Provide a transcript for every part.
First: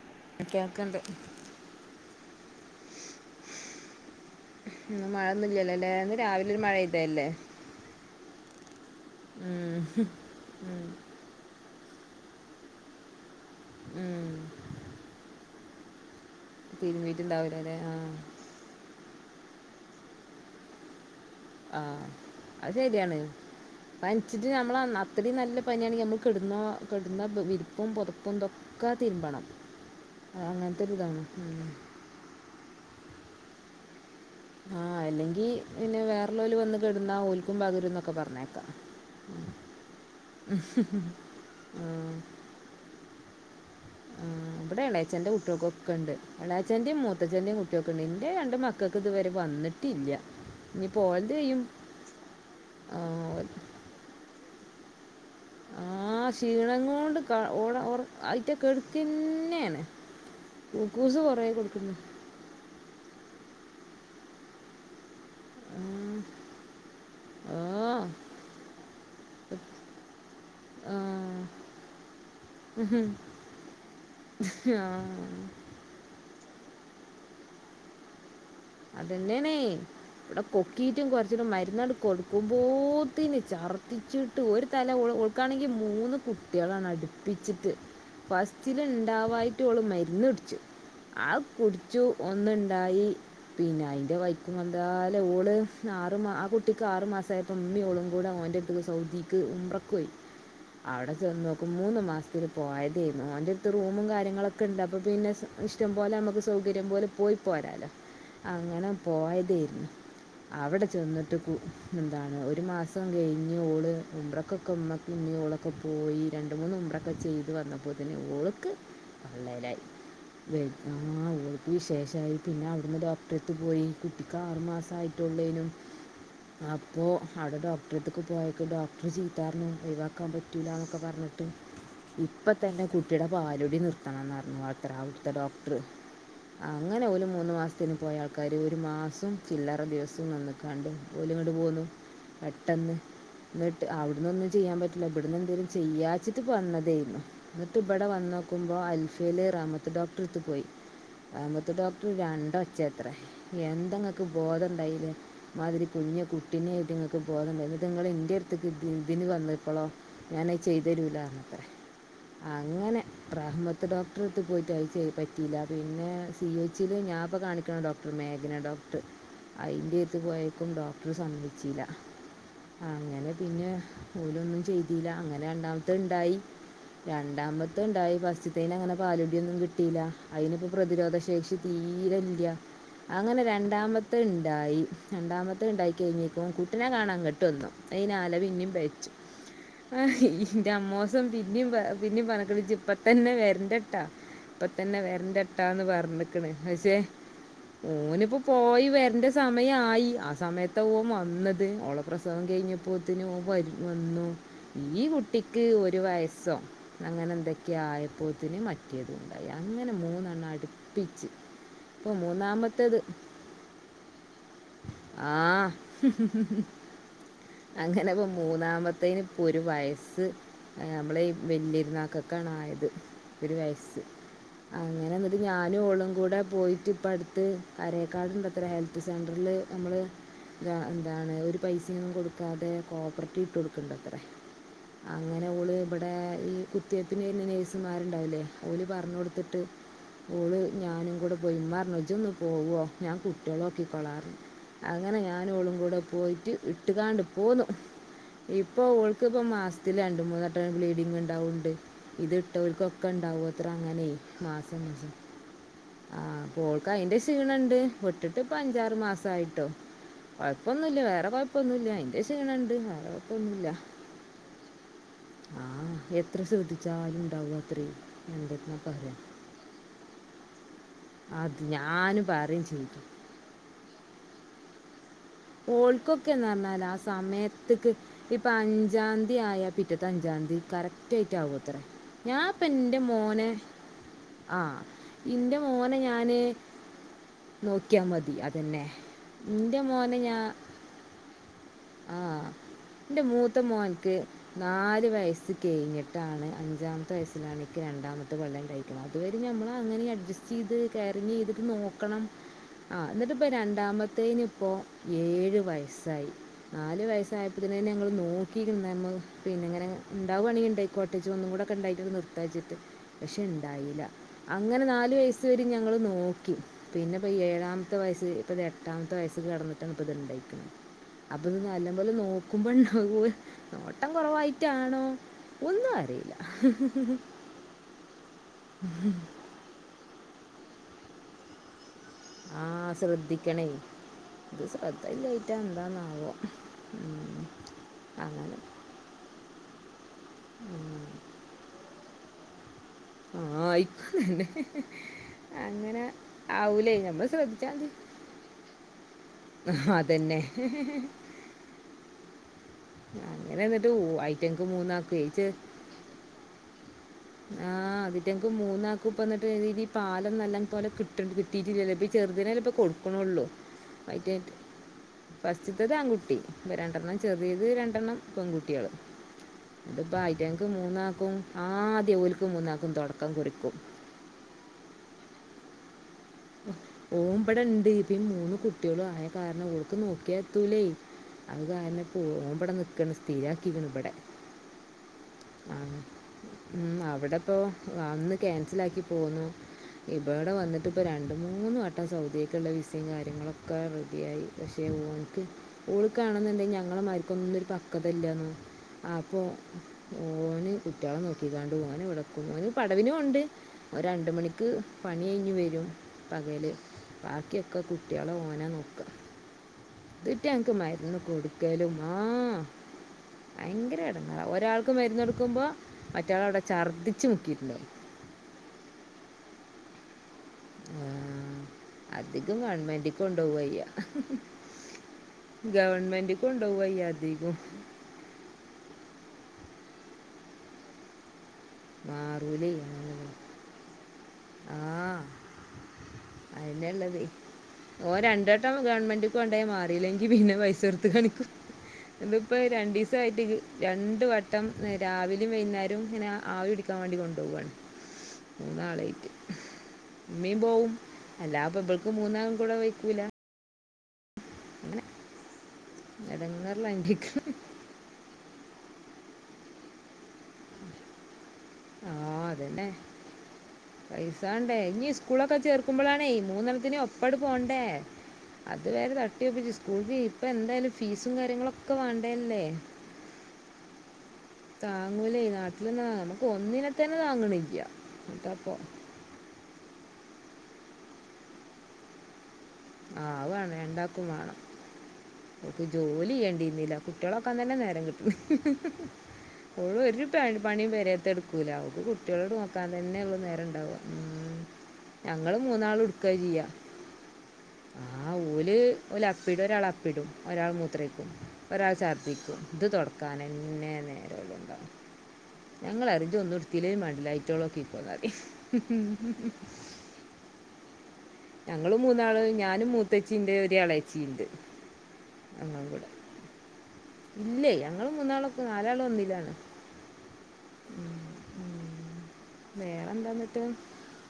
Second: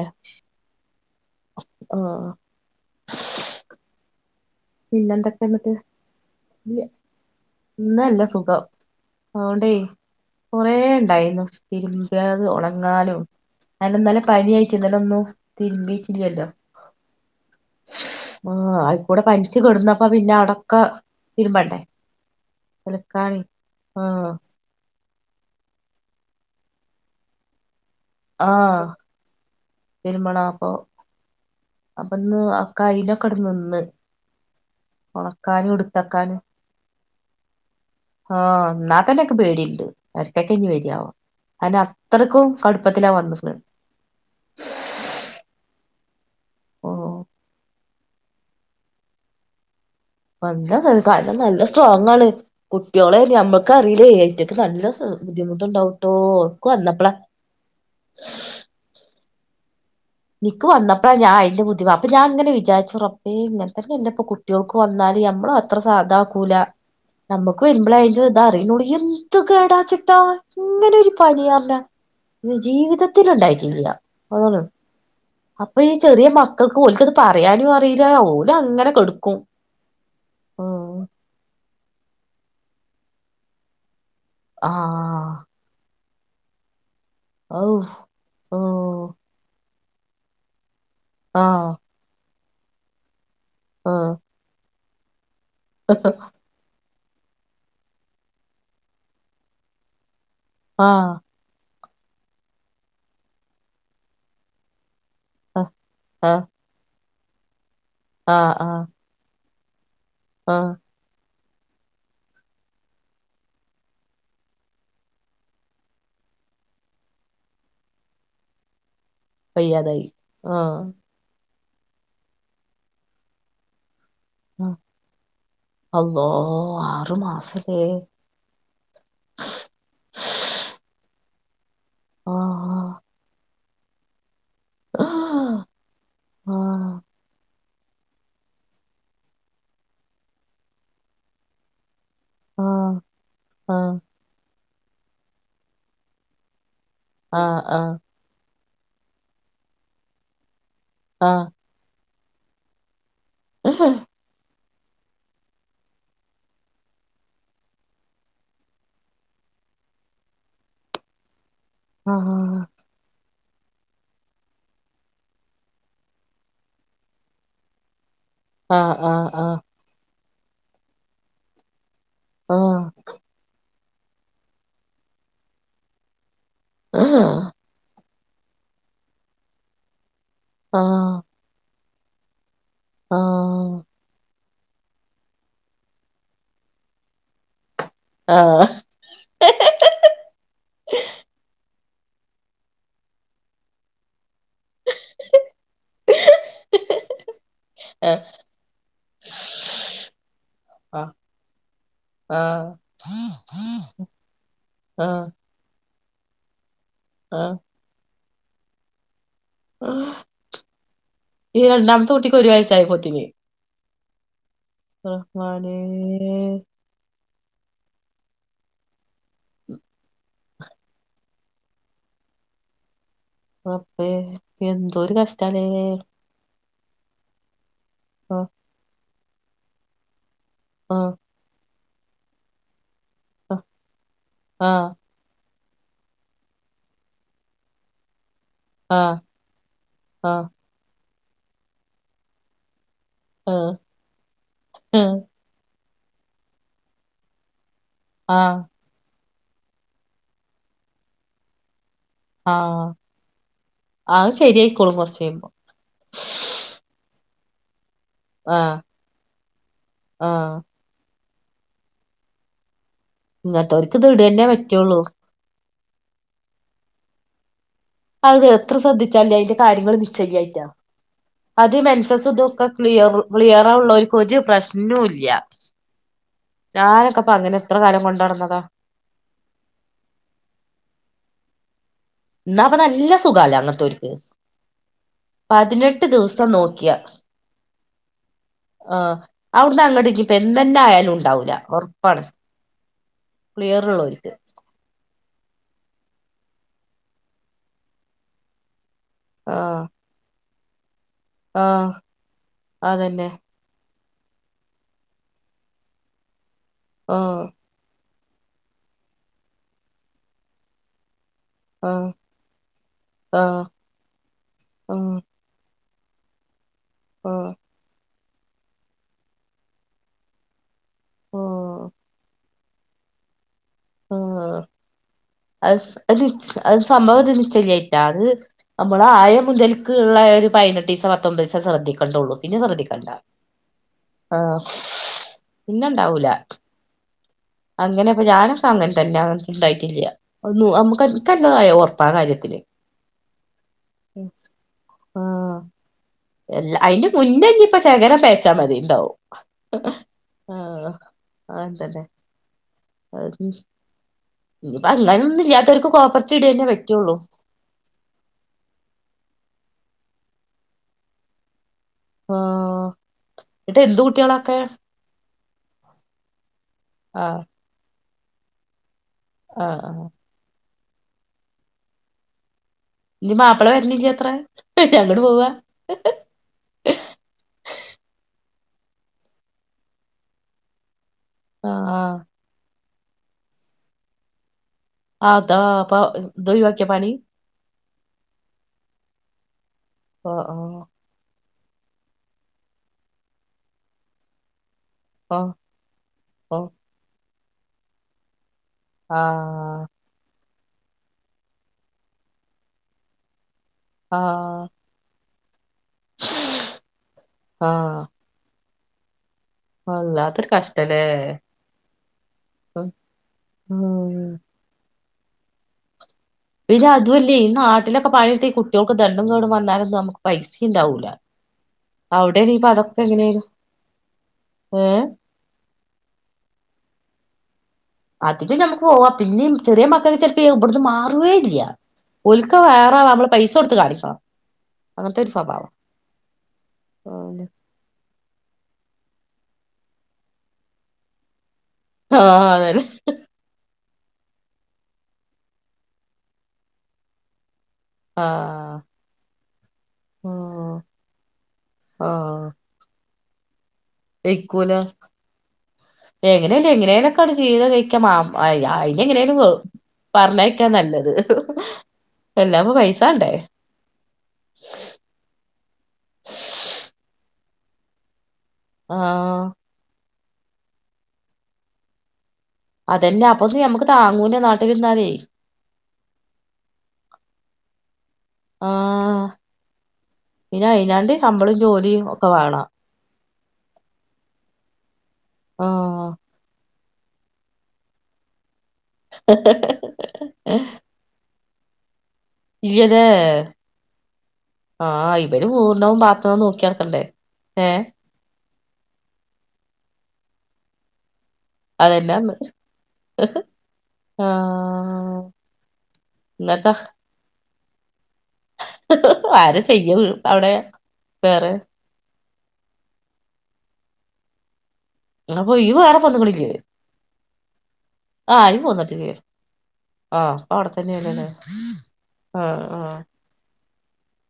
ആഹ് കേൾക്കണ്ട് ആഹ് പിന്നെന്തൊക്കെ മഴയൊന്നും എന്നിട്ട് ഇല്ലല്ലോ ന്ന് രാവിലെ ഒരു മഴെയ്തല്ലേ ഇന്നല്ല സുഖം ആണ്ടേ കുറേ ഉണ്ടായിരുന്നു തിരുമ്പിയത് ഉണങ്ങാനു ഞാൻ ഇന്നലെ പനിയായിട്ട് ഇന്നലെ ഒന്നു തിരുമ്പിട്ടില്ലല്ലോ. തിരുമീട്ടുണ്ടാവലോ ആഹ്. ആഹ് അതിക്കൂടെ പനിച്ച് കിടന്നപ്പ പിന്നെ അടൊക്ക ആ അതരിയാണ് അലക്കാന് ആഹ് പനിച്ചിട്ട് നമ്മള അത്രയും നല്ല പനിയാണെങ്കിൽ നമ്മ കെടുന്നോ കെടുന്ന വിരിപ്പും പൊതപ്പും ആഹ് ഇതൊക്കെ തിരുമ്പണം. തിരുമ്പണം അത് അപ്പൊ അങ്ങനത്തെ ഒരു ഇതാണ് ഉം. അപ്പൊ ഇന്ന് കൈയിലൊക്കെ അവ്ടെ നിന്ന് ആ അല്ലെങ്കി ഉണക്കാനും പിന്നെ എടുത്തക്കാനും വേറെള്ളോൽ വന്ന് കെടുന്ന ഓൽക്കു പകരുന്നൊക്കെ പ ആ എന്ന തന്നെ എനിക്ക് പേടിണ്ട് എർട്ടക്ക് ന്കി പേടി ആവാ. അത് ആ അത്രയ്ക്കും കടുപ്പത്തിലാ വന്ന്ട്ട്ല്ലെ ഉം ഇവിടെ ഇളയച്ചന്റെ കുട്ടികൾകൊക്ക ഒണ്ട് ഇളയച്ചന്റെയും ഓഹ് മൂത്തച്ചഛന്റെയും കുട്ടികൾ നിൻ്റെ രണ്ട് മക്കൾക്ക് ഇതുവരെ വന്നിട്ടില്ല. [unintelligible] ഇനിയിപ്പോൾ ഓൾത് നല്ല ചെയ്യും സ്ട്രോങ് ആണ് ആ, കുട്ടികളെ ഓ- നമ്മക്ക് അറിയില്ലേ ഐറ്റക്കെ നല്ല ഇഹ് ബുദ്ധിമുട്ട് ആ ക്ഷീണം കൊണ്ട് ക്കാ ഓ ആ ഓ അയിറ്റ കെടുക്കന്നെണ്. നിക്ക് വന്നപ്പോഴാ ഞാൻ അതിന്റെ ബുദ്ധിവാ അപ്പൊ ഞാ ഇങ്ങനെ വിചാച്ച് റ [unintelligible] കുട്ടികൾക്ക് വന്നാല് അ നമ്മള അത്ര ആ സാധ ആക്കൂല നമ്മുക്കു വരുമ്പളെ ആ അയിൻ്റെ ഇത് അറിയൂളി ഏന്ത് എന്ത് കേടച്ച് ട്ട ആ ഇങ്ങനെരു പനി പറഞ്ഞ. ഇത് ജീവിതത്തിൽ ഉണ്ടായിട്ടില്ല അ ആ അപ്പൊ ഈ ചെറിയ മക്കൾക്ക് ഓക്ക് അത് പറയാനും അറിയില്ല ഒൽ അതന്നെണേ ഇവിടെ ഉം കൊക്കീറ്റും കുരച്ചിട്ടും മരുന്നടു കൊടുക്കുമ്പോത്തീന് ചർ [unintelligible] ഒരു തല ആഹ് ഓൾക്കാണെങ്കിൽ മൂന്ന് കുട്ടികളാണ് അടു ഔ പ്പിച്ചിട്ട് ഓ ഫസ്റ്റില് ഉണ്ടാവായിട്ട് ഓള് മരുന്ന് കുടിച്ചു ആ കു ആഹ് ച്ചു ഒന്നുണ്ടായി പിന്നെ ആഹ് അതിൻ്റെ [unintelligible] ഓള് ആറ് ആ കുട്ട കുട്ടിക്ക് ആറു മാസായപ്പോ ഉമ്മി ഓളും കൂടെ ഓൻ്റെ അടുത്ത്ക്ക് സൗദിക്ക് ഉംറക്ക് പോയി ആഹ് അവിടെ ച മൂന്ന് മാസത്തിന് പോയതെ ഓൻ്റെ അടുത്ത് റൂമും കാര്യങ്ങളൊക്കെ ഉണ്ട് അപ്പൊ പിന്നെ ആഹ് ഇഷ്ടം പോലെ നമുക്ക് ആഹ് സൗകര്യം പോലെ പോയി പോരാല്ലോ. ആഹ് ആഹ് അങ്ങനെ പോയതെ ആഹ് അവിടെ ചെന്നിട്ട് എന്താണ് ഒരു മാസം കഴിഞ്ഞു ഓള് ഉംറക്കൊക്കെ [unintelligible] പോയി രണ്ട് മൂന്നു ഉംറ ചെയ്ത് വന്നപ്പോത്തന്നെ ഓൾക്ക് പള്ളേലായി വയ്യാതായി ആഹ് [unintelligible] വിശേഷമായി പിന്നെ അവിടുന്ന് ഡോക്ടറെടുത്ത് പോയി. കുട്ടിക്ക് ആറു ആഹ് മാസയിട്ടുള്ളേനും അള്ളോ അപ്പോ ആറു അവിടെ മാസല്ലേ ഡോക്ടർ [unintelligible] ഡോക്ടർ ചീത്ത പറഞ്ഞു ഒഴിവാക്കാൻ പറ്റില്ലന്നൊക്കെ പറഞ്ഞിട്ട് ഇപ്പ തന്നെ ആഹ് കുട്ടിയുടെ പാലുകുടി നിർത്തണംന്ന് പറഞ്ഞുത്ര അവിടുത്തെ ആഹ് ഡോക്ടർ ആഹ് അങ്ങനെ ഓലൂ മൂന്ന് മാസ പോയ ആൾക്കാര് ഒരു മാസവും ചില്ലറ ദിവസവും നികാണ്ടു ഓലും ഇങ്ങട്ടു പോന്നു. പെട്ടെന്ന് എന്നിട്ട് ആഹ് അവിടുന്നൊന്നും ചെയ്യാൻ പറ്റില്ല ഇവിടുന്ന് എന്തെങ്കലും ചെയ്യാച്ചിട്ട് പറഞ്ഞതെ ആഹ് എന്നിട്ട് ആഹ് ഇവിടെ വന്ന് നോക്കുമ്പോൾ അൽഫയിലെ റമത്ത് ഡോക്ടർ എടുത്ത് പോയി ആഹ് റമത്ത് ഡോക് രണ്ട് ഒച്ചത്ര എന്തങ്ങക്ക് ബോധം ഉണ്ടായിലേ? മാതിരി കുഞ്ഞെ കുട്ടിനെ ആയിട്ട് ഇങ്ങൾ [unintelligible] അങ്ങനെ ചെയ്തു തരൂലാന്ന്ത്രെ അങ്ങനെ റഹ്മത്ത് ഡോക്ടറെടുത്തു പോയിട്ട് [unintelligible] പറ്റിയില്ല പിന്നെ സി എച് യി ൽ ഞാൻ ഇപ്പം കാണിക്കുന്ന ഡോക്ടർ ഒരു മേഘന ആഹ് ഡോക്ടർ ആഹ് ആഹ് അതിന്റെ എടുത്ത്പോയിട്ടും ഡോക്ടറു സമ്മതിച്ചില്ല ആഹ് അങ്ങനെ പിന്നെ ഓലൊന്നും ചെയ്തില്ല അങ്ങനെ രണ്ടാമത്തെ ഇണ്ടായി. ആഹ് രണ്ടാമത്ത ഉണ്ടായി ഫസ്റ്റത്തെന് അങ്ങനെ പാലുകുടിയൊന്നും കിട്ടിയില്ല അതിനി ഇപ്പോ ആഹ് പ്രതിരോധ ആഹ് ശേഷി [unintelligible] അങ്ങനെ ആഹ് രണ്ടാമത്തെ ഉണ്ടായി രണ്ടാമത്തെ ഉണ്ടായി കഴിഞ്ഞപ്പം കുട്ടിനെ കാണാൻ ഇങ്ങട് വന്നു. അയിനാലെ പിന്നി ആഹ് പെഴച്ച് ആഹ് ഇന്റെ അമ്മോസം പിന്നി പ പിന്നി പറഞ്ഞക്കണ് ഇജ്പ്പത്തന്നെ വരന്റട്ടോ ഇപ്പ തന്നെ വരന്റട്ടാന്ന് പറഞ്ഞക്കണ് പക്ഷേ ഓനിപ്പൊ പോയി വരണ്ട സമയായി ആഹ് സമയത്ത ഓൻ വന്നത് ഓള് പ്രസവം ആഹ് കഴിഞ്ഞപ്പൊത്തിന് ഓൻവര് വന്നൂ. ആഹ് ഇനീകുട്ടി ക്ക് ഒരു വയസ്സൊ ആഹ് അങ്ങനെന്തെക്കെ ആയപ്പൊത്തിന് മ തുണ്ടായി അങ്ങനെ മൂന്നെണ്ണം അടുപ്പിച്ച് ഈ ഇപ്പൊ രണ്ടാമത്തെ ഉട്ടിക്ക് ഒരു മൂന്നാമത്തേത് വയസ്സായപ്പൊത്തിന് റഹ്മാനേഹ് അങ്ങനപ്പൊ മൂന്നാമത്തേന് ഒരു വയസ്സ് നമ്മളി ഈ വല്യര്ന്നാകക്കാണായത് ഒരു വയസ്സ്. റബ്ബേ എന്തോരു അങ്ങനെന്ന്ട്ട് കഷ്ടാലേ ഞാനു ഓളും കൂടെ പോയി പ്പടത്ത് ആഹ് അരെക്കാട്ണ്ടത്രെ ഹെൽത്ത് സെന്ററില്നമ്മള് ഇത് ആഹ് എന്താണ് ഒര് പൈസൊന്നും കൊടുക്കാതെ കോപ്രെട്ടി ഇട്ട് കൊടുക്കണ്ടത്രെ ആഹ് അങ്ങനെ ഓള് ഇവിടേ ഈ കുത്തിവെപ്പിന് വരുന്ന നഴ്സമ്മാരുണ്ടാവില്ലെ ഓല് ആഹ് പറഞ്ഞൊട്ത്ത്ട്ട് ആഹ് ഓള് ഞാനും കൂടെ പോയി. ഇമ്മറഞു ഇജൊന്ന് പോവൊ ഞാ ആഹ് കുട്ടീളോക്കിക്കോളറഞ്ഞു ആഹ് അങ്ങനെ ഞാ ഞാനും ഓളും കൂടെ ഇട്ടതാണ്ടി. പോന്നു ആഹ് ഇപ്പൊ ഓൾ [unintelligible] പ്പം അറ മാസത്ത്ല് രണ്ട് മൂന്ന് വട്ടം ബ്ലീഡിങ്ങ്ണ്ടാവണ്ണ്ട് ഇത് ആഹ് ഇട്ടോൽകൊക്കെണ്ടാവത്രെ അങ്ങനെ അത് മാസം ശരിയായിക്കോളും മാസം കൊറച്ച് കഴിയുമ്പോ ആഹ് പ്പോൾക്ക് അയിന്റെ ക്ഷീണണ്ട്. വിട്ട്ട്ട് ആഹ് അഞ്ചാറ് മാസായിട്ടൊ. ആഹ് കൊഴപ്പൊ ന്നുല്ല വേറെ കൊഴപ്പൊന്നുല്ല അയിന്റെ ക്ഷീണണ്ട് വേറെ കുഴപ്പമൊന്നുമില്ല ഇങ്ങൻത്തോർക്കിത് ഇടന്നെ പറ്റൊള്ളു ആഹ് എത്ര ശ്രദ്ധിച്ചാലും ഇണ്ടാവത്രെ അത് എത്ര ശ്രദ്ധിച്ചാല് അയിന്റെ കാര്യങ്ങള് നിശ്ച്യല്ലായ്ട്ടാ അത് ഞാന് മെൻസസും പറയും ഇതൊക്കെ ചെയ്തു ക്ലിയർ ക്ലിയറുള്ളോർക്ക് ഒരു പ്രശ്നൊയില്ല ഓൾക്കൊക്കേന്ന റഞ്ഞാല് ആഹ് എത്ര സമയത്ത്ക്ക് കാലം കൊണ്ട് ഇപ്പഞ്ച് നടന്നതാ അഞ്ചാന്തി ആയ പിറ്റെത്തെ അഞ്ചാതി കറക്റ്റായിട്ടാവുവത്രെ എന്നാ അപ്പൊ ഞാപ്പന്റെ നല്ല മോനെ സുഖാല്ലേ അങ്ങനത്തോർക്ക് ആഹ് ഇന്റെ മോനെ പതിനെട്ട് ഞാന് ദിവസം നോക്കിയ നോക്കിയമതി അതെന്നെ ഇന്റെ മോനെ ഞാ ഇന്ന് എന്നായാലുണ്ടാവൂല ഒറപ്പാണ് എൻ്റെ മൂത്ത മോൻക്ക് ക്ലിയറൊള്ളോർക്ക് നാല് വയസ് കഴിഞ്ഞട്ടാണ് അഞ്ചാമത്തെ വയസ്സിലാണ് ഇക്ക് രണ്ടാമത്തെ പെണ്ണണ്ടായ് അതുവരെ ഞമ്മള് ആഹ് അങ്ങനീം അഡ്ജസ്റ്റീത് എറങ്ങി ഇതിട്ട് ആഹ് നോക്കണം ആഹ് അതന്നെ ഇന്നിട്ടിപ്പൊ രണ്ടാമത്തെനിപ്പൊ ഏഴ് വയസ്സായി നാല് ആഹ് വയസ്സായപ്പൊ ത്തിനന്നെ ഞങ്ങള് നോക്കീനു. ഇന്ന ഞമ്മള് പിന്നെ ഇങ്ങനെ ഇണ്ടാവണെങ്കി ഇണ്ടായ്ക്കോട്ടെ ഇജൊന്നു കുടെ ണ്ടായിട്ട് ആഹ് നിർത്താച്ചിട്ട് ആഹ് പക്ഷെണ്ടായില്ല അങ്ങനെ ആഹ് നാല് വയസ് സ് വരെ ഞങ്ങള് നോക്കി. പിന്നെ ഇപ്പ ആഹ് ഏഴാമ്ത്തെ വയസ്സ് ഇപ്പത് എട്ടാമ്ത്തെ വയസ്സ്ക് കടന്ന് ട്ടപ്പത്ണ്ടായ്ക്കും അപ്പത് നല്ല ആഹ് പോലെ നോക്കുമ്പണ്ടാകോ നോട്ടം ആഹ് കൊറവായ്റ്റാണോ അത് അത് അത് സംഭവതുവരെ ശരിയായിട്ടില്ല അത് നമ്മളായ മുതൽ ക്കള്ളെ ഒര് പതിനെട്ടീസൊ പത്തൊമ്പീസൊ ശ്രദ്ധിക്കും കണ്ടൊള്ളു പിന്നെ ആ ശ്രദ്ധിക്കണ്ട. ശ്രദ്ധിക്കണേ ആഹ് ഇത് ശ്രദ്ധയില്ലായിട്ടാ പിന്നെണ്ടാവൂല എന്താന്നാവോ ഉം. അങ്ങനെപ്പൊ അങ്ങനെ ഞാനൊക്കെ അങ്ങൻതന്നെ ഇണ്ടായ്ട്ടില്ല ഒന്ന് മ്മക്ക്ക്കെന്തതായ് ഒറപ്പ ആഹ് കാര്യത്തില് ആഹ് ഇക്കു തന്നെ ആഹ് അങ്ങനെ എല്ലാ ആവൂലെ അയിന്റെ ഞമ്മള് മുന്നേ ഇനിയിപ്പ ശ്രദ്ധിച്ചതി ശകലം പേച്ചാ മതി ഇണ്ടാവും ഉം അതെന്നെ ആഹ് അങ്ങനെതന്നെ അഹ് അങ്ങനെ എന്നിട്ട് ഐറ്റങ്ങൾക്ക് ഇപ്പൊ അങ്ങനെ ഒന്നും മൂന്നാക്കുകയും ഇല്ലാത്തവർക്ക് കോപ്പർ ടി ഇടന്നെ പറ്റുള്ളൂ ആഹ് അതിറ്റകൾക്ക് മൂന്നാക്കൂപ്പ്ന്നിട്ട് നല്ല രീതി ഈ പാലലൊന്നും നല്ലൻ പോലെ കിട്ടണ്ട് കിട്ടീട് ഇല്ലാലോ ചെറുതനൊല ഇപ്പൊ ആഹ് കൊടുക്കണള്ളു എന്നിട്ട് എന്ത് പയറ്റട്ട് കുട്ടികളൊക്കെ ഫസ്റ്റ്തത് ആൺകുട്ടി രണ്ടെണ്ണം ആഹ് ചെറിയത് രണ്ടെണ്ണം പെൺകുട്ടികള് ആഹ് ആഹ് ഇത്പ്പ ഐറ്റങ്ങൾക്ക് മൂന്നാക്കും ആദ്യ ഓലക്ക് മൂന്നാക്കും തുടക്കം കുറിക്കും ഇല്യയത്ര അങ്ങോട് പോവ ഓമ്പടെണ്ട് ഇപ്പ മൂന്ന് കുട്ടികളും ആയ കാരണം അവൾക്ക് നോക്കിയാ എത്തൂലേ അത് ആ കാരണം ഇപ്പോ ഒന് ഇവിടെ നിക്കണ് സ്ഥിരാക്കിക്കണ് ഇവിടെ ആത പ ഒഴിവാക്കിയോ പണി ഇടെപ്പോ അന്ന് ക്യാൻസൽലക്കി പോന്നു ആ ഇവിടെ വന്നിട്ട് ഇപ്പോം രണ്ട് മൂന്ന് വട്ടം സൗദിയൊക്കുള്ള വിസയും കാര്യങ്ങളൊക്കെ റെഡിയായി പക്ഷേ ആ ആ പോ ഓൾക് കാണെന്നുണ്ടെങ്കിൽ ആ ഞങ്ങള മരിക്കോന്നും ഒരു പക്വത ഇല്ലന്ന് ആഹ് അപ്പൊ ഓന് കുട്ടികളെ നോക്കിക്കാണ്ട് ഓൻ വിടക്കും ഒന് പടവിനും ഉണ്ട് ആ രണ്ട് മണിക്ക് ആ പണി കഴിഞ്ഞ് വരും പകല് ആ ബാക്കിയൊക്കെ കുട്ടികളെ ഓന നോക്കുക വല്ലാത്തൊരു കിട്ടായാൽ ഞങ്ങൾക് കഷ്ടല്ലേ മരുന്ന് കൊടുക്കലു ആഹ് ഭയങ്കര ഉം. ഇടങ്ങേറ ഒരാൾക്ക് മരുന്ന കോടുക്കുമ്പോ മറ്റള അവിടെ ഇല്ല ഛർദ്ദിച്ച് അതുമല്ലേ ഈ മുക്കിയിട്ടുണ്ടാവും നാട്ടിലൊക്കെ പണിെടുത്തി ഈ കുട്ടികൾക്ക് ദണ്ടും കേടും വന്നാല നമുക്ക് പൈസ ചിന്താവൂല ആ, അധികം അവിടെപ്പ അതൊക്കെ ഗവൺമെൻറ്റിൽ എങ്ങനെയാനു കൊണ്ടുപോവുക ഏഹ് ഗവൺമെന്റ് കൊണ്ടുപോവ അധികോം അതില് നമുക്ക് പോവാ പിന്നേ ചെറിയ മക്കൾക്ക് ചെലപ്പ ഇവിടുന്ന് മാറുവേ ഇല്ല ഓൾക് മാറൂലേ വേറെ നമ്മള് പൈസ കൊടുത്ത് കാണിക്കണം അങ്ങനത്തെ ഒരു സ്വഭാവം അയിനള്ളദേ ഓ രണ്ടോട്ടം ഗവൺമെന്റ്ക്കെ കൊണ്ടായി മാറിയില്ലെങ്കി പിന്നെ പൈസ കൊടുത്ത് കണിക്കും ആ ഇതിപ്പോ അതന്നെ രണ്ട് ദിവസം കൃത്യായിട്ട് രണ്ടു വട്ടം രാവിലും വൈകുന്നേരം ഇങ്ങനെ ആവി പിടിക്കാൻ വേണ്ടി കൊണ്ടുപോവുവാണ് ആ മൂന്നാളായിട്ട് ഉമ്മയും ആ പോവും അല്ലാപ്പ ഇവൾക്ക് മൂന്നാളും കൂടെ വ ക്കുല കഴക്കൂല എങ്ങനെയല്ല ഇടങ്ങറിലാണ് എങ്ങനെയനക്കെ ചിര കഴക്കാൻ മാ ആഹ് അയിന എങ്ങനെലും പറഞ്ഞ് അയക്കുന്ന നല്ലത് എല്ലാപ പൈസ വേണ്ടേ പൈസാണ്ടേ ഇനി സ്കൂളൊക്കെ ചേർക്കുമ്പോളാണേ മൂന്നെത്തിന് ഒപ്പാട് പോണ്ടേ അത് വേരെ ആഹ് തട്ടിയോപ്പിച്ചു സ്കൂളി ഇപ്പ എന്തായാലും ഫീസും കാര്യങ്ങളുക്കെ വേണ്ടേല്ലേ അതന്നെ അപ്പൊ നമുക്ക് താങ്ങൂല്ല ന താങ്ങൂലേ ഈ നാട്ടിൽന്ന നമുക്ക് ഒന്നിനെ തന്നെ താങ്ങണില്ല എന്നിട്ടപ്പൊ ആഹ് പിന്നെ അയിഞ്ഞാണ്ട് നമ്മളും ജോലിയും ഒക്കെ വേണം ആഹ് വേണം രണ്ടാക്കും വേണം ഓൾക് ആഹ് ജോലി ചെയ്യണ്ടിരുന്നില്ല കുട്ടികളൊക്കാൻ തന്നെ നേരം കിട്ടണി അ ഓള് ഒരുപ പണി പേരെത്തെ എടുക്കൂല കുട്ടികളോട് നോക്കാൻ ഇയ്യലേ തന്നെ അവ നേരം ഉണ്ടാവുക ആഹ് ഇവര് ഞങ്ങള് മൂന്നാൾ പൂർണ്ണവും എടുക്കുക പാത്രവും നോക്കി ചെയ്യാ നടക്കണ്ടേ ഏഹ് ആഹ് ഓല് ഓല അപ്പിടും ഒരാൾ അപ്പിടും ഒരാൾ മൂത്രേക്കും ഒരാൾ അതന്നെന്ന് ഛർദ്ദിക്കും ഇത് തുടക്കാൻന്നെ നേരം ഉളുട്ടോ ആഹ് ഞങ്ങൾ അരുകി ഒന്നും ഇന്നത്താ ഇടുത്തില്ലേ വേണ്ടില്ല ഐറ്റോളെക്കിക്കോന്ന് അറയും ആര് ചെയ്യും അവിടെ വേറെ ഞങ്ങള് മൂന്നാള് ഞാനും മൂത്തച്ചിന്റെ ഒരാളച്ചി ഉണ്ട് അപ്പൊ ഇവ വറെ പൊന്നുക്കളില്ലേ ഇല്ലേ ഞങ്ങള് മൂന്നാളൊക്കെ നാലാളും ഒന്നില്ലാണ്. ആഹ അപ്പോ അവിടെത്തന്നെ ഏണല്ലേ. ആ. ആ വേറെ എന്താന്നിട്ട്.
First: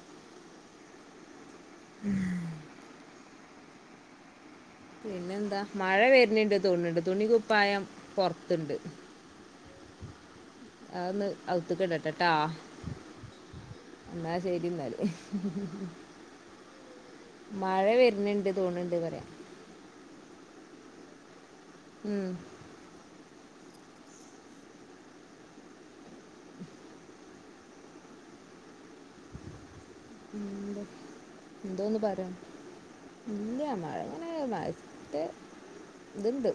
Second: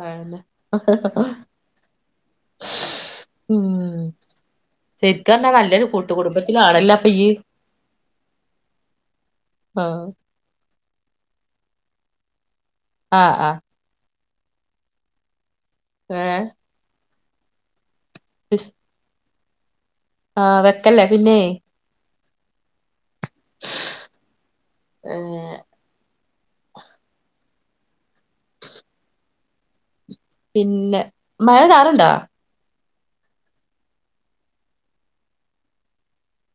മം.. ഹ ഹ് ഉം [unintelligible] ശരിക്കറഞ്ഞാ പിന്നെന്താ നല്ലൊരു മഴ വരുന്നണ്ട് കൂട്ടുകുടുംബത്തിലാണല്ലോ തോന്നണ്ട് അപ്പൊ തുണി ഇയ്യ് കുപ്പായം പൊറത്ത്ണ്ട്. ആഹ അഒന്ന് അവുത്ത്ക്കിടട്ടെ ട്ടോ. ആഹ ആ.. എന്നാ ശരി എന്നാല് [unintelligible] മഴ വരുന്നുണ്ട് തോന്നണ്ട് പറയാ ആഹ വെക്കല്ലേ പിന്നെ മം. ഏഹ് ഉം പിന്നെ മഴ എന്തോന്ന് ചാറുണ്ടോ പറയാം ഇല്ല മഴങ്ങനെ മറ്റേ ഇതുണ്ട്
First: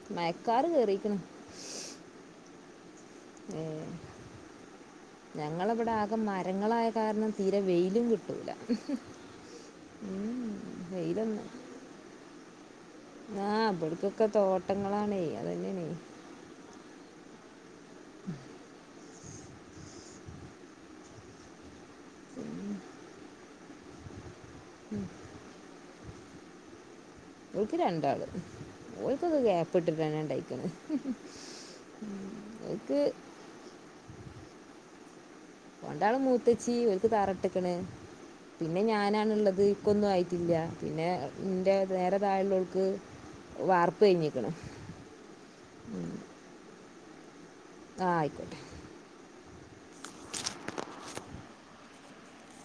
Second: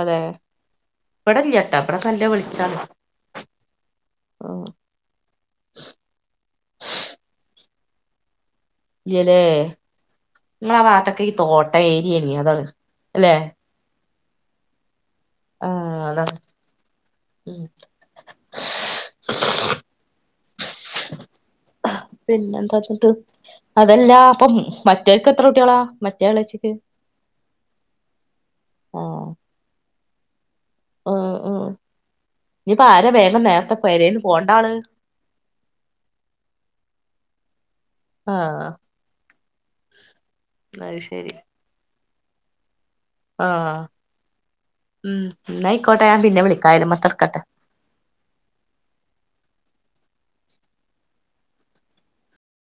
അതെ മയക്കാറ് കയറിയിരിക്കണം ഇവിടെല്ല ചേട്ടാ അവിടെ കല്ല് വിളിച്ചാണ് ഏഹ് [inaudible] ഞങ്ങളിവിടെ ആകെ മരങ്ങളായ കാരണം തീരെ വെയിലും കിട്ടൂല. ഇല്ലല്ലേ ഉം, നിങ്ങളാ ഭാഗത്തോക്കെ ഈ വെയിലൊന്നും തോട്ട ഏരിയെണ്. അതാണ് അല്ലെ [unintelligible] ഒക്കെ തോട്ടങ്ങളാണ് ആഹ് അത് ഉം [inaudible] പിന്നെന്താചിട്ട് അതല്ല അപ്പോ മറ്റോർക്ക് എത്ര കുട്ടികളാ മറ്റേളച്ചിക്ക്. ൾക്ക് രണ്ടാള് ഓൾക്കത് ഗ്യാപ്പ് ഇട്ടിട്ട് തന്നെ ഉണ്ടയ്ക്കുന്നത് ഉ ഉ. ഇനിപ്പ ഓൾക്ക് ആരാ വേഗം നേരത്തെ പോരെന്ന് പോണ്ട ആള് [unintelligible] മൂത്തച്ചി ഓർക്ക് തറട്ട്ക്ക്ണ്. ആഹ് പിന്നെ ഞാനാണള്ളത്. ഇക്കൊന്നും ആയിട്ടില്ല അത് പിന്നെ ശരി ഇന്റെ നേരെ താഴുള്ളവൾക്ക് ആഹ് വാർപ്പ് കഴിഞ്ഞിക്കണം ഉം. ന്നാ അയിക്കോട്ടെ ഞാൻ പിന്നെ വിളിക്കാ അയല്മത്തെ ഇട്ക്കട്ടെ. ആഹ ആയിക്കോട്ടെ.